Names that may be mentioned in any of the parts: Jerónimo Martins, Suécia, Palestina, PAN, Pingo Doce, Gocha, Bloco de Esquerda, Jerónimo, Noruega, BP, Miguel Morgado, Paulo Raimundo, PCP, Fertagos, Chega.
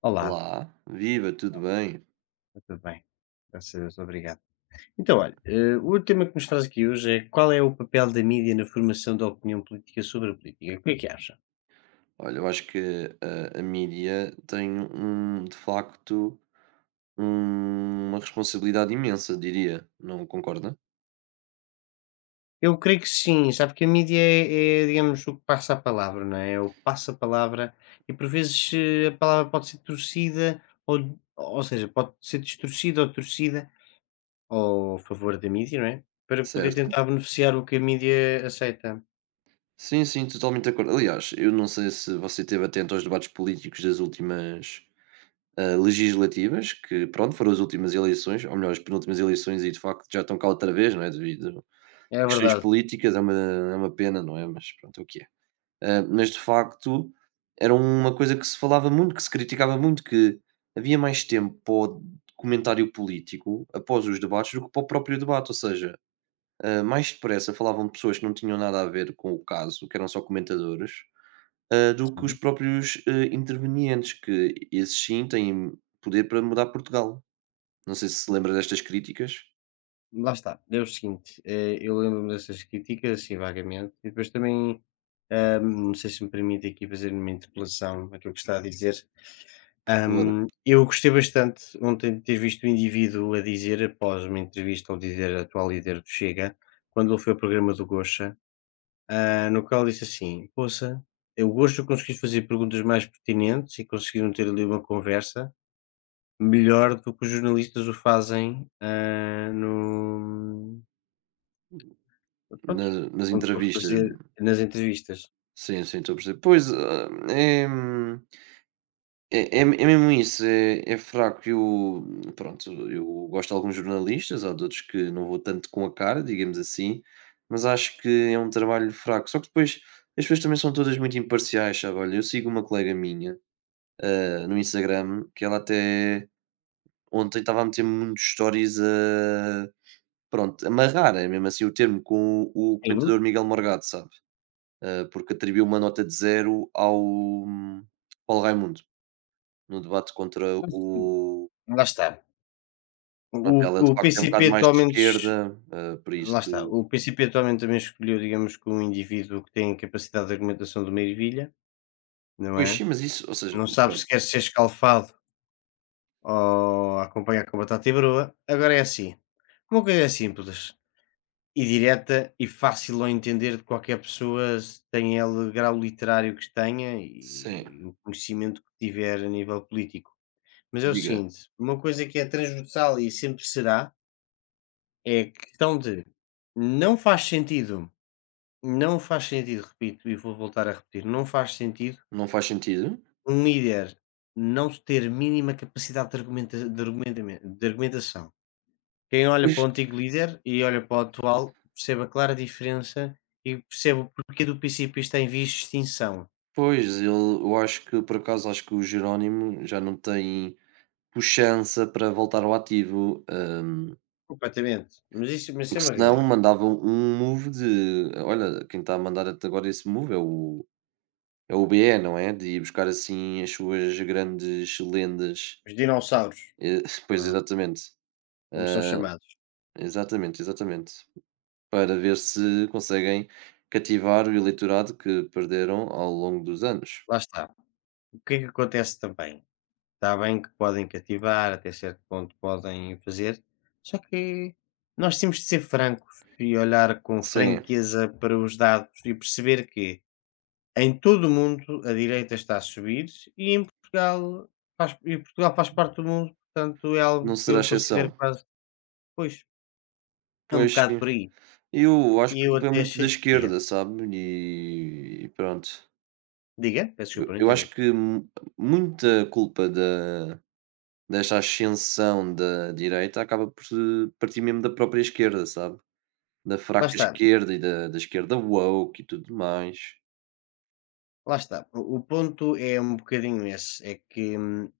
Olá, Olá, viva, tudo bem? está tudo bem? Graças a Deus, obrigado. Então, olha, o tema que nos traz aqui hoje é qual é o papel da mídia na formação da opinião política sobre a política? O que é que acha? Olha, eu acho que a mídia tem um, de facto, uma responsabilidade imensa, diria, não concorda? Eu creio que sim, sabe que a mídia é, digamos, o que passa a palavra, não é? É o que passa a palavra e por vezes a palavra pode ser torcida, ou seja, pode ser distorcida ou torcida ao favor da mídia, não é? Para poder Certo? tentar beneficiar o que a mídia aceita. Sim, sim, totalmente de acordo. Aliás, eu não sei se você esteve atento aos debates políticos das últimas legislativas, que pronto, foram as últimas eleições, ou melhor, as penúltimas eleições, e de facto já estão cá outra vez, não é? Devido É a questões verdade. políticas, é uma pena, não é? Mas pronto, é o que é. Ah, mas de facto era uma coisa que se falava muito, que se criticava muito, que havia mais tempo para o comentário político após os debates do que para o próprio debate. Ou seja, mais depressa falavam pessoas que não tinham nada a ver com o caso, que eram só comentadores, do que os próprios intervenientes, que esses sim têm poder para mudar Portugal. Não sei se se lembra destas críticas. Lá está, é o seguinte, eu lembro-me dessas críticas, assim, vagamente, e depois também, não sei se me permite aqui fazer uma interpelação àquilo que está a dizer. Por favor, Eu gostei bastante ontem de ter visto o indivíduo a dizer, após uma entrevista ao dizer a atual líder do Chega, quando ele foi ao programa do Gocha, no qual disse assim: Poça, eu gosto de conseguir fazer perguntas mais pertinentes e conseguiram ter ali uma conversa melhor do que os jornalistas o fazem ah, no. Pronto, nas como estou a entrevistas. fazer nas entrevistas. Sim, sim, estou a perceber. Pois, ah, é. É mesmo isso, é fraco. Eu, pronto, eu gosto de alguns jornalistas, há de outros que não vou tanto com a cara, digamos assim, mas acho que é um trabalho fraco. Só que depois as pessoas também são todas muito imparciais, sabe? Olha, eu sigo uma colega minha, no Instagram, que ela até ontem estava a meter muitos stories a pronto, amarrar, é mesmo assim o termo, com o Sim, comentador Miguel Morgado, sabe? Ah, porque atribuiu uma nota de zero ao Paulo Raimundo, no debate contra mas sim, o lá está. O Pronto, ela de o facto é um PCP bocado mais de atualmente esquerda, por lá está, isso o PCP atualmente também escolheu, digamos, que um indivíduo que tem capacidade de argumentação de uma ervilha, não pois é? sim, mas isso ou seja, Não sabe se pronto quer ser escalfado ou acompanhar com batata e broa. Agora é assim, uma coisa é simples e direta e fácil ao entender de qualquer pessoa, se tem ele grau literário que tenha sim, e o conhecimento que tiver a nível político. Mas é o diga, seguinte, uma coisa que é transversal e sempre será, é a questão de não faz sentido, não faz sentido, repito, e vou voltar a repetir, não faz sentido não faz sentido? um líder não ter mínima capacidade de, argumenta, de, argumenta, de argumentação. Quem olha Pois, para o antigo líder e olha para o atual percebe a clara diferença e percebe o porquê do princípio está em vias de extinção. pois ele eu acho que por acaso acho que o Jerónimo já não tem puxança para voltar ao ativo, Completamente. Mas isso é porque uma senão realidade. mandava um move de olha, quem está a mandar até agora esse move é o é o BE, não é? De ir buscar assim as suas grandes lendas, Os dinossauros, eh, pois não é? exatamente, Como são chamados. exatamente, exatamente. Para ver se conseguem cativar o eleitorado que perderam ao longo dos anos. Lá está. O que é que acontece também? Está bem que podem cativar, até certo ponto podem fazer, só que nós temos de ser francos e olhar com Sim, franqueza para os dados e perceber que em todo o mundo a direita está a subir e em Portugal faz, e Portugal faz parte do mundo, portanto é não algo que será eu considero exceção. quase, pois, é um Pois bocado sim. por aí. Eu E acho que a eu culpa é até muito da achei, diga, esquerda, sabe? E pronto. diga, peço desculpa, não Eu entendi. acho que muita culpa desta ascensão da direita acaba por se partir mesmo da própria esquerda, sabe? Da Lá fraca está, esquerda e da esquerda woke e tudo mais. lá está. O ponto é um bocadinho esse, é que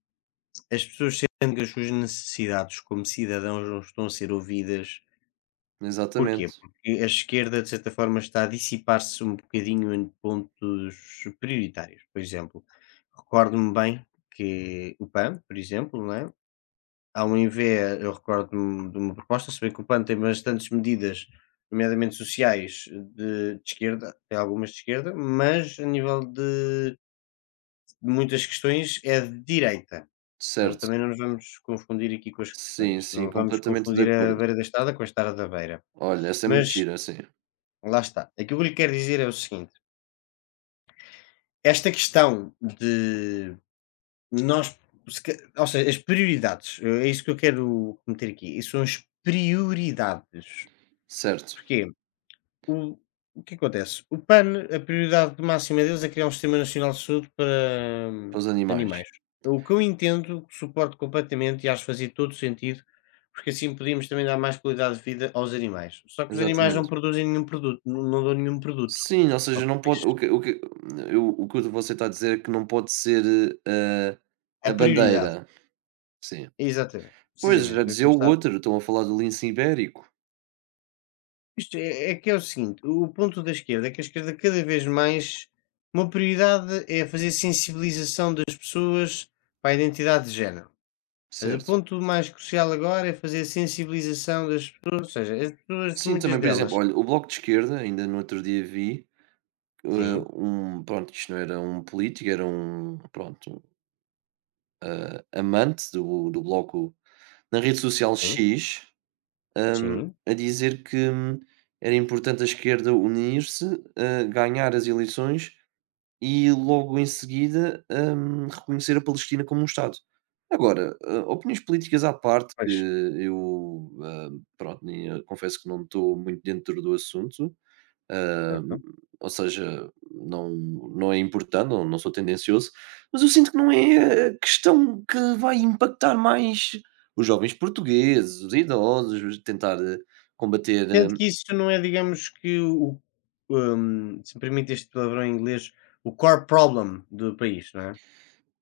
as pessoas sentem que as suas necessidades como cidadãos não estão a ser ouvidas. Porquê? Exatamente. Porque a esquerda, de certa forma, está a dissipar-se um bocadinho em pontos prioritários. Por exemplo, recordo-me bem que o PAN, por exemplo, não é? Ao invés, eu recordo-me de uma proposta, se bem que o PAN tem bastantes medidas, nomeadamente sociais, de esquerda, tem algumas de esquerda, mas a nível de muitas questões é de direita. Portanto, Certo. também não nos vamos confundir aqui com as Sim, questões. sim, Não vamos completamente de confundir a acordo. beira da estrada com a estrada da beira. Olha, essa é Mas, mentira, sim. lá está. Aquilo que eu lhe quero dizer é o seguinte: esta questão de nós, se ca- ou seja, as prioridades, é isso que eu quero meter aqui. E são as prioridades. Certo, Porquê? O, o que acontece? O PAN, a prioridade máxima deles é criar um sistema nacional de saúde para para os animais. animais. O que eu entendo, suporto completamente e acho que fazia todo sentido, porque assim podíamos também dar mais qualidade de vida aos animais. Só que os animais não Exatamente. produzem nenhum produto, não, não dão nenhum produto Sim, ou seja, ao não país. pode o que eu o que você está a dizer é que não pode ser, eh, A a prioridade, bandeira. Sim. exatamente, Pois, já precisamente, vai dizia o começar. outro, estão a falar do lince ibérico, Isto é, é que é o seguinte: o ponto da esquerda é que a esquerda, cada vez mais, uma prioridade é fazer sensibilização das pessoas para a identidade de género. Mas o certo. ponto mais crucial agora é fazer a sensibilização das pessoas, ou seja, as pessoas, Sim, muitas também, por exemplo, delas olha, o Bloco de Esquerda, ainda no outro dia vi, eh, sim, um pronto, isto não era um político, era um, pronto, amante do Bloco na rede social sim, X sim, a dizer que era importante a esquerda unir-se, ganhar as eleições e logo em seguida reconhecer a Palestina como um Estado. Agora, opiniões políticas à parte, que pois, eu ah, pronto, eu confesso que não estou muito dentro do assunto, ah, certo. ou seja, não, não é importante, não, não sou tendencioso, mas eu sinto que não é a questão que vai impactar mais os jovens portugueses, os idosos, tentar combater. Sendo que isso não é, digamos que o, se me permite este palavrão em inglês, o core problem do país, não é?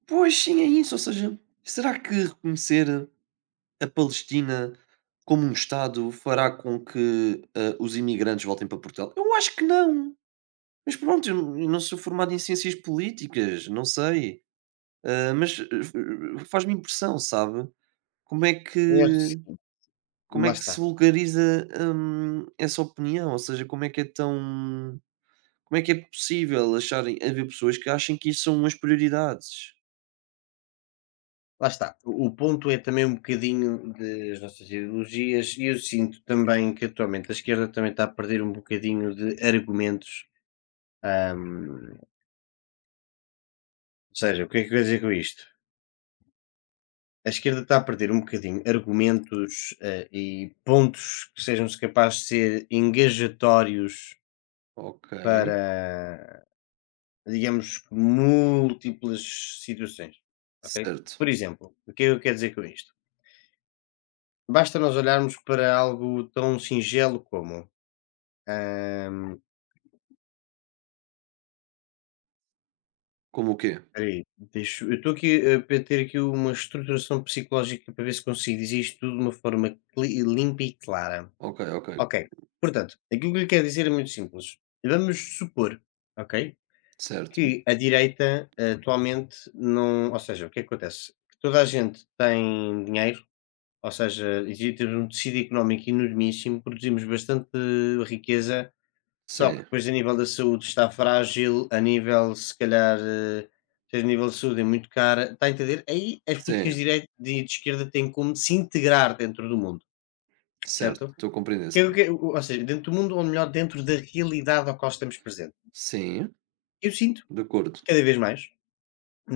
Pois sim, é isso. Ou seja, será que reconhecer a Palestina como um Estado fará com que os imigrantes voltem para Portugal? Eu acho que não. Mas pronto, eu não sou formado em ciências políticas, não sei. Ah, mas faz-me impressão, sabe? Como é Eu acho que que sim. como é Lá que está, se vulgariza, essa opinião? Ou seja, como é que é tão como é que é possível acharem haver pessoas que achem que isso são umas prioridades? lá está. O ponto é também um bocadinho das nossas ideologias e eu sinto também que atualmente a esquerda também está a perder um bocadinho de argumentos. hum, ou seja, o que é que eu quero dizer com isto? A esquerda está a perder um bocadinho argumentos, e pontos que sejam capazes de ser engajatórios Ok, para, digamos, múltiplas situações, ok? certo. Por exemplo, o que é que eu quero dizer com isto? Basta nós olharmos para algo tão singelo como, hã, Como o quê? espera aí, deixa eu estou aqui a pe ter aqui uma estruturação psicológica para ver se consigo dizer isto tudo de uma forma cli limpa e clara. Ok, ok. Ok. Portanto, aquilo que lhe quero dizer é muito simples. Vamos supor, ok, Certo. que a direita atualmente não. Ou seja, o que é que acontece? Que toda a gente tem dinheiro, ou seja, existe um tecido económico enormíssimo, produzimos bastante riqueza, só que Sim, depois a nível da saúde está frágil, a nível, se calhar, seja, a nível de saúde é muito cara. Está a entender? Aí as sim, políticas de direita e de esquerda têm como se integrar dentro do mundo, certo. certo? Estou a compreender, Que é sim. o que é ou seja, dentro do mundo, ou melhor, dentro da realidade ao qual estamos presentes. Sim, Eu sinto, de acordo. cada vez mais,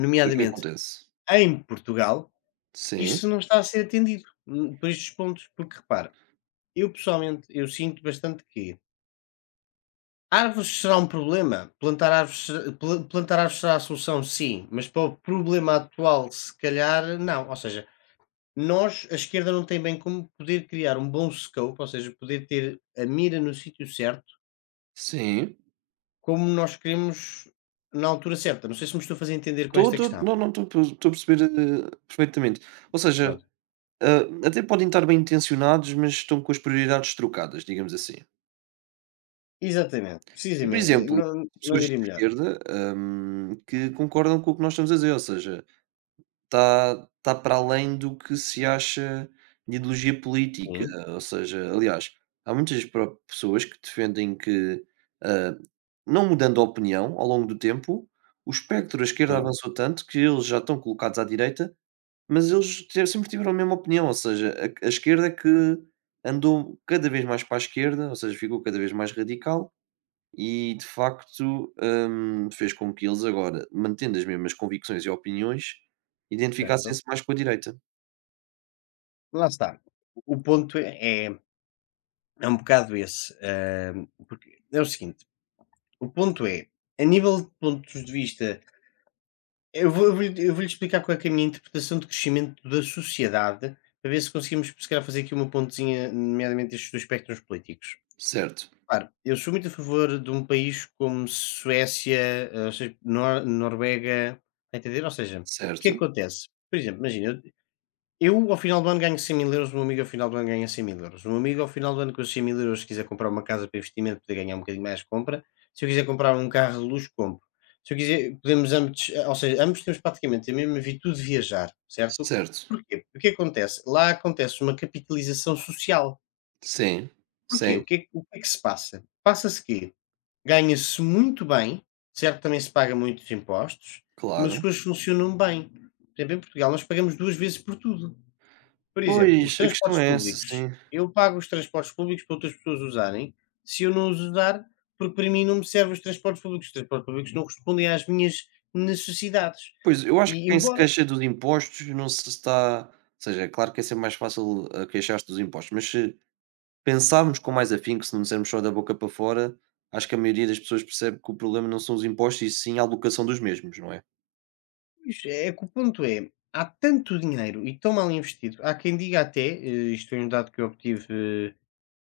O que é que acontece? em Portugal, Sim, isto não está a ser atendido, por estes pontos. Porque repara, eu pessoalmente, eu sinto bastante que árvores será um problema, plantar árvores se pla plantar árvores será a solução, sim, mas para o problema atual, se calhar, não. Ou seja, nós, a esquerda não tem bem como poder criar um bom scope, ou seja, poder ter a mira no sítio certo. sim. Como nós queremos na altura certa, não sei se me estou a fazer entender com Estou esta questão. não, não, estou a perceber, perfeitamente. Ou seja Pronto. Ah, até podem estar bem intencionados, mas estão com as prioridades trocadas, digamos assim. Exatamente, E, por precisamente, exemplo, não pessoas de diria melhor. esquerda, que concordam com o que nós estamos a dizer, ou seja, está para além do que se acha de ideologia política. Sim, Ou seja, aliás, há muitas pessoas que defendem que, ah, não mudando a opinião ao longo do tempo, o espectro da esquerda sim, avançou tanto que eles já estão colocados à direita. Mas eles te sempre tiveram a mesma opinião, ou seja, a esquerda que andou cada vez mais para a esquerda, ou seja, ficou cada vez mais radical e de facto, fez com que eles agora, mantendo as mesmas convicções e opiniões, certo. identificassem-se mais com a direita. Lá está. O ponto é é um bocado esse, porque é o seguinte, o ponto é, a nível de pontos de vista eu vou-lhe explicar qual é que é a minha interpretação de crescimento da sociedade, para ver se conseguimos se calhar fazer aqui uma pontezinha, nomeadamente estes 2 espectros políticos. Certo, Claro, eu sou muito a favor de um país como Suécia, ou seja, Nor Noruega, tá a entender? Ou seja, o que é que certo, acontece? Por exemplo, imagina, eu ao final do ano ganho 100 mil euros, o meu amigo ao final do ano ganha 100 mil euros. O meu amigo ao final do ano com os 100 mil euros, se quiser comprar uma casa para investimento, poder ganhar um bocadinho mais, compra. Se eu quiser comprar um carro de luxo, compro. Se eu quiser, podemos ambos, ou seja, ambos temos praticamente a mesma virtude de viajar, certo? certo. Porquê? Porque acontece? Lá acontece uma capitalização social. Sim, Porquê? sim, O que é, que o que é que se passa? Passa-se quê? Ganha-se muito bem, certo, também se paga muitos impostos, mas as claro. coisas funcionam bem. Por exemplo, em Portugal nós pagamos 2 vezes por tudo. Por exemplo, os Pois, a questão transportes é essa, públicos. sim. Eu pago os transportes públicos para outras pessoas usarem, se eu não os usar, porque para mim não me servem os transportes públicos não respondem às minhas necessidades. Pois, eu acho que E quem se embora queixa dos impostos não se está ou seja, é claro que é sempre mais fácil, queixar-se dos impostos, mas se pensarmos com mais afinco, se não dissermos só da boca para fora, acho que a maioria das pessoas percebe que o problema não são os impostos e sim a alocação dos mesmos, não é? isto é que o ponto é, há tanto dinheiro e tão mal investido, há quem diga até, isto é um dado que eu obtive,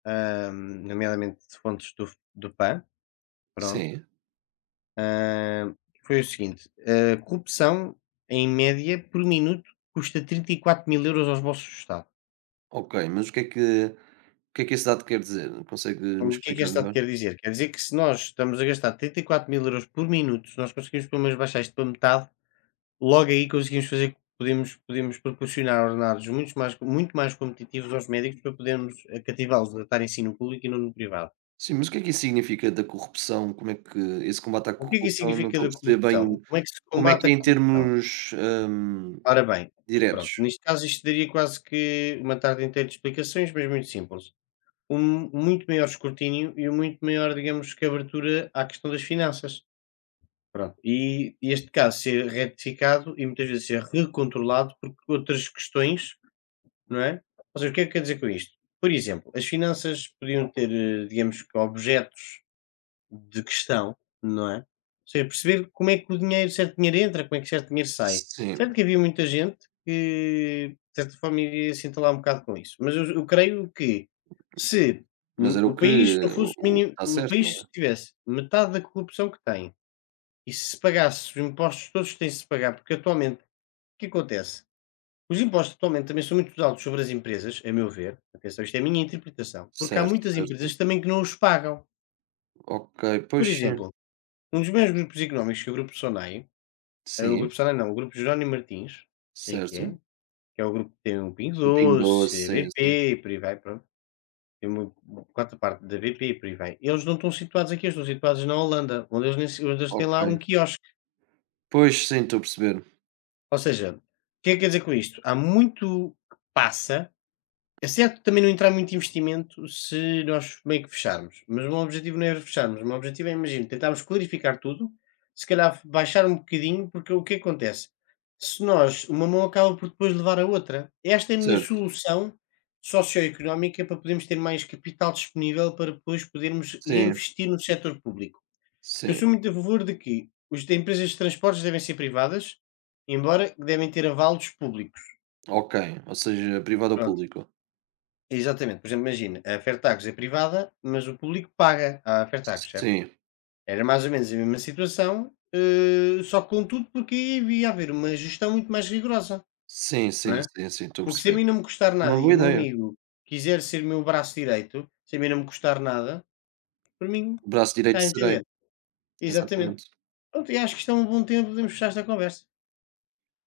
nomeadamente de fontes do PAN. Pronto. Sim. Ah, foi o seguinte, a corrupção, em média, por minuto, custa 34 000 € aos bolsos do Estado. Ok, mas o que é que, o que, é que esse dado quer dizer? Consegue me O que é que explicar este dado melhor? quer dizer? Quer dizer que se nós estamos a gastar 34 000 € por minuto, se nós conseguimos pelo menos baixar isto para metade, logo aí conseguimos fazer podemos proporcionar ordenados muito mais competitivos aos médicos para podermos, cativá-los a estar em ensino público e não no privado. Sim, mas o que é que isso significa da corrupção? Como é que esse combate à O que é que isso corrupção, não significa estou a da perceber corrupção? bem Como é que se como é que combate é a em corrupção? termos Ora bem, e pronto, diretos? neste caso isto daria quase que uma tarde inteira de explicações, mas muito simples. Um muito maior escrutínio e um muito maior, digamos, que abertura à questão das finanças. Pronto. E este caso ser retificado e muitas vezes ser recontrolado por outras questões, não é? Ou seja, o que é que quer dizer com isto? Por exemplo, as finanças podiam ter, digamos que objetos de questão, não é? Ou seja, perceber como é que o dinheiro, certo dinheiro entra, como é que certo dinheiro sai. Sim, Certo que havia muita gente que, de certa forma, iria se entalar um bocado com isso, mas eu creio que se mas era o país não fosse o que mínimo, está o certo, não país é? tivesse metade da corrupção que tem e se pagasse os impostos todos que têm-se de pagar, porque atualmente, o que acontece? Os impostos atualmente também são muito altos sobre as empresas, a meu ver. Atenção, isto é a minha interpretação. Porque há Certo, muitas certo. empresas também que não os pagam. Ok, Por pois sim, exemplo, um dos maiores grupos económicos que é o grupo SONAI, o sim, grupo SONAI não, o grupo Jerónimo Martins, sim certo. que é o grupo que tem o Pingo Do Pingo Doce, Doce, a sim, sim. BP e por aí vai, pronto. Tem uma quarta parte da BP e por aí vai. Eles não estão situados aqui, eles estão situados na Holanda, onde eles, nem se- onde eles têm Ok. lá um quiosque. Pois, sim, estou a perceber. Ou seja, o que é que quer dizer com isto? Há muito que passa. É certo também não entrar muito investimento se nós meio que fecharmos, mas o meu objetivo não é fecharmos, o meu objetivo é, imagino tentarmos clarificar tudo, se calhar baixar um bocadinho, porque o que acontece? Se nós uma mão acaba por depois levar a outra. Esta é a minha Certo. solução socioeconómica para podermos ter mais capital disponível para depois podermos Sim, investir no setor público. Eu sim. sou muito a favor de que as empresas de transportes devem ser privadas, embora devem ter avalos públicos. Ok. Ou seja, privado ou Pronto. público. Exatamente, por exemplo, imagina, a Fertagos é privada, mas o público paga à Fertagos, certo? Sim. Era mais ou menos a mesma situação, só que contudo porque aí havia haver uma gestão muito mais rigorosa, Sim, não sim, é? sim, sim, estou a Porque se a perceber. mim não me custar nada Uma e boa o meu ideia. amigo quiser ser meu braço direito, se a mim não me custar nada, por mim, O Braço está direito a serei. entender? Exatamente. Exatamente. Pronto, e acho que isto é um bom tempo, podemos fechar esta conversa.